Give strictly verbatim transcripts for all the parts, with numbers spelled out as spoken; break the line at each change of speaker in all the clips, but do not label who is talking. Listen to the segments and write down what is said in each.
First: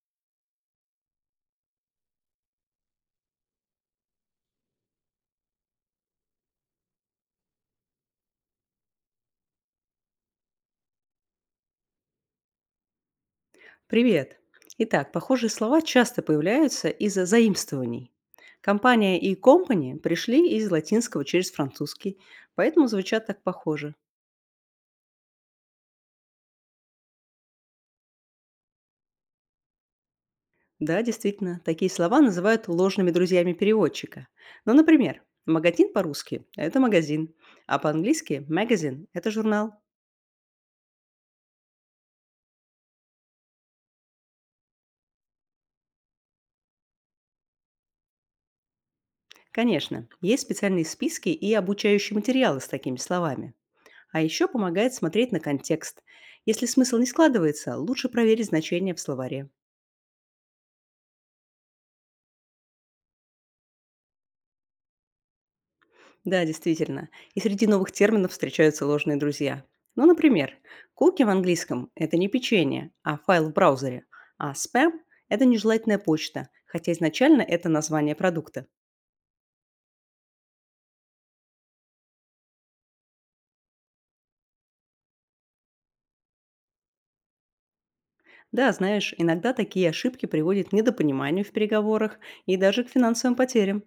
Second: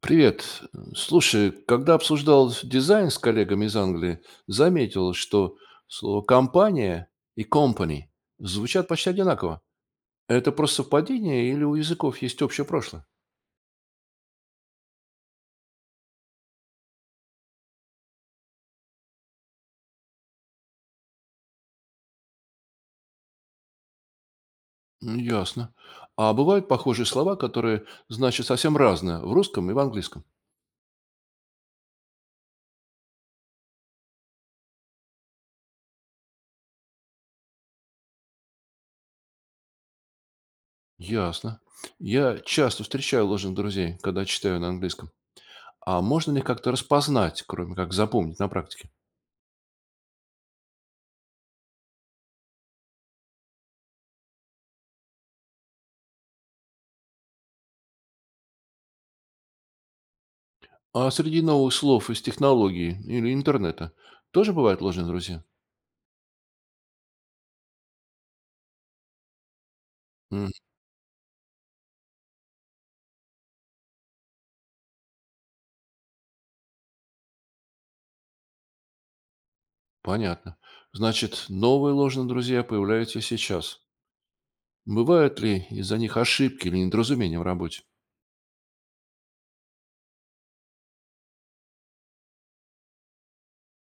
Привет. Слушай, когда обсуждал дизайн с коллегами из Англии, заметил, что слово «компания» и «company» звучат почти одинаково. Это просто совпадение или у языков есть общее прошлое?
Привет! Итак, похожие слова часто появляются из-за заимствований. Компания и company пришли из латинского через французский, поэтому звучат так похоже.
М, Ясно. А бывают похожие слова, которые значат совсем разное в русском и в английском?
Да, действительно, такие слова называют ложными друзьями переводчика. Ну, например, магазин по-русски– это магазин, а по-английски magazine– это журнал.
Ясно. Я часто встречаю ложных друзей, когда читаю на английском. А можно ли как-то распознать, кроме как запомнить на практике?
Конечно, есть специальные списки и обучающие материалы с такими словами. А еще помогает смотреть на контекст. Если смысл не складывается, лучше проверить значение в словаре.
А среди новых слов из технологий или интернета тоже бывают ложные друзья?
Да, действительно. И среди новых терминов встречаются ложные друзья. Ну,
М,
например, куки в английском– это не печенье, а файл в браузере, а спам– это нежелательная почта, хотя изначально это название продукта.
понятно. Значит, новые ложные друзья появляются сейчас. Бывают ли из-за них ошибки или недоразумения в работе?
Да, знаешь, иногда такие ошибки приводят к недопониманию в переговорах и даже к финансовым потерям.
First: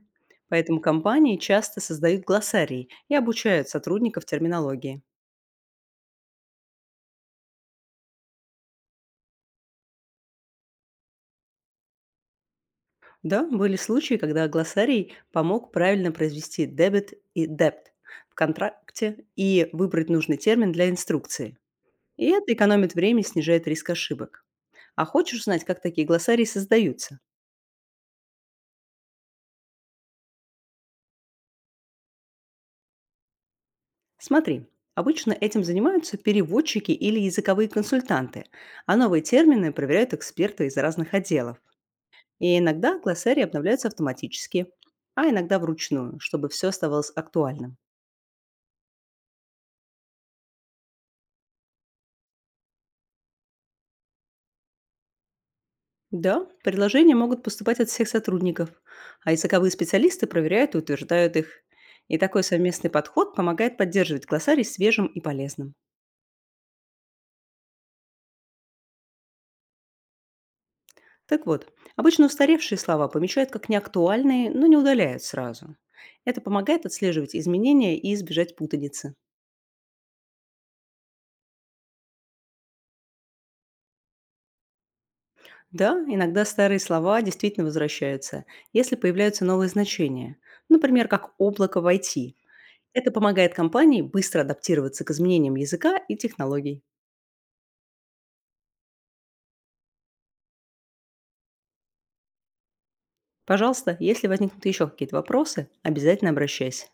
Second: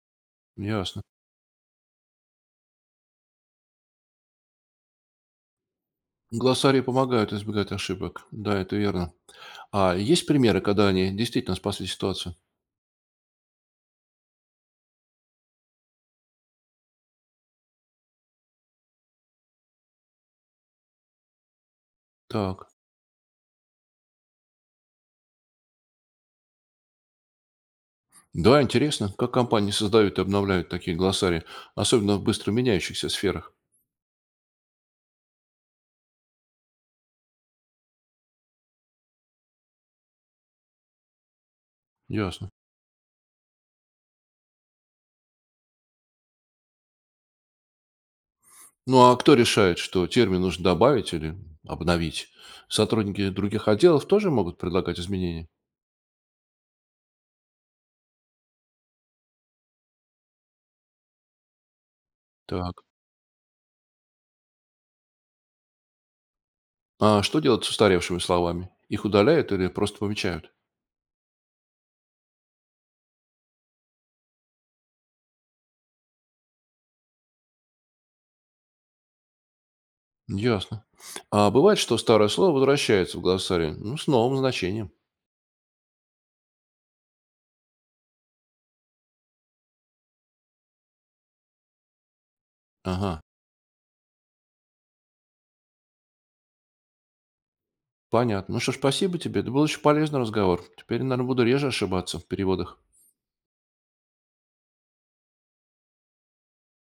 Поэтому
Ясно.
компании часто создают глоссарии и обучают сотрудников терминологии.
Глоссарии помогают избегать ошибок. Да, это верно. А есть примеры, когда они действительно спасли ситуацию?
Да, были случаи, когда глоссарий помог правильно произвести дебет и депт в контракте и выбрать нужный термин для инструкции. И это
Так.
экономит время и снижает риск ошибок. А хочешь узнать, как такие глоссарии создаются?
Да, интересно, как компании создают и обновляют такие глоссарии, особенно в быстро меняющихся сферах.
Смотри, обычно этим занимаются переводчики или языковые консультанты, а новые термины проверяют эксперты из разных отделов.
Ясно.
И иногда глоссарии обновляются автоматически, а иногда вручную, чтобы все оставалось актуальным.
Ну а кто решает, что термин нужно добавить или обновить? Сотрудники других отделов тоже могут предлагать изменения?
Да, предложения могут поступать от всех сотрудников, а языковые специалисты проверяют и утверждают их. И такой
Так.
совместный подход помогает поддерживать глоссарий свежим и полезным.
А что делать с устаревшими словами? Их удаляют или просто помечают?
Так вот, обычно устаревшие слова помечают как неактуальные, но не удаляют сразу. Это помогает отслеживать изменения и избежать путаницы.
Ясно. А бывает, что старое слово возвращается в глоссарий, ну, с новым значением.
Да, иногда старые слова действительно возвращаются, если появляются новые значения, например, как облако в I T. Это
Ага,
помогает компании быстро адаптироваться к изменениям языка и технологий.
понятно. Ну что ж, спасибо тебе. Это был очень полезный разговор. Теперь, наверное, буду реже ошибаться в переводах.
Пожалуйста, если возникнут еще какие-то вопросы, обязательно обращайся.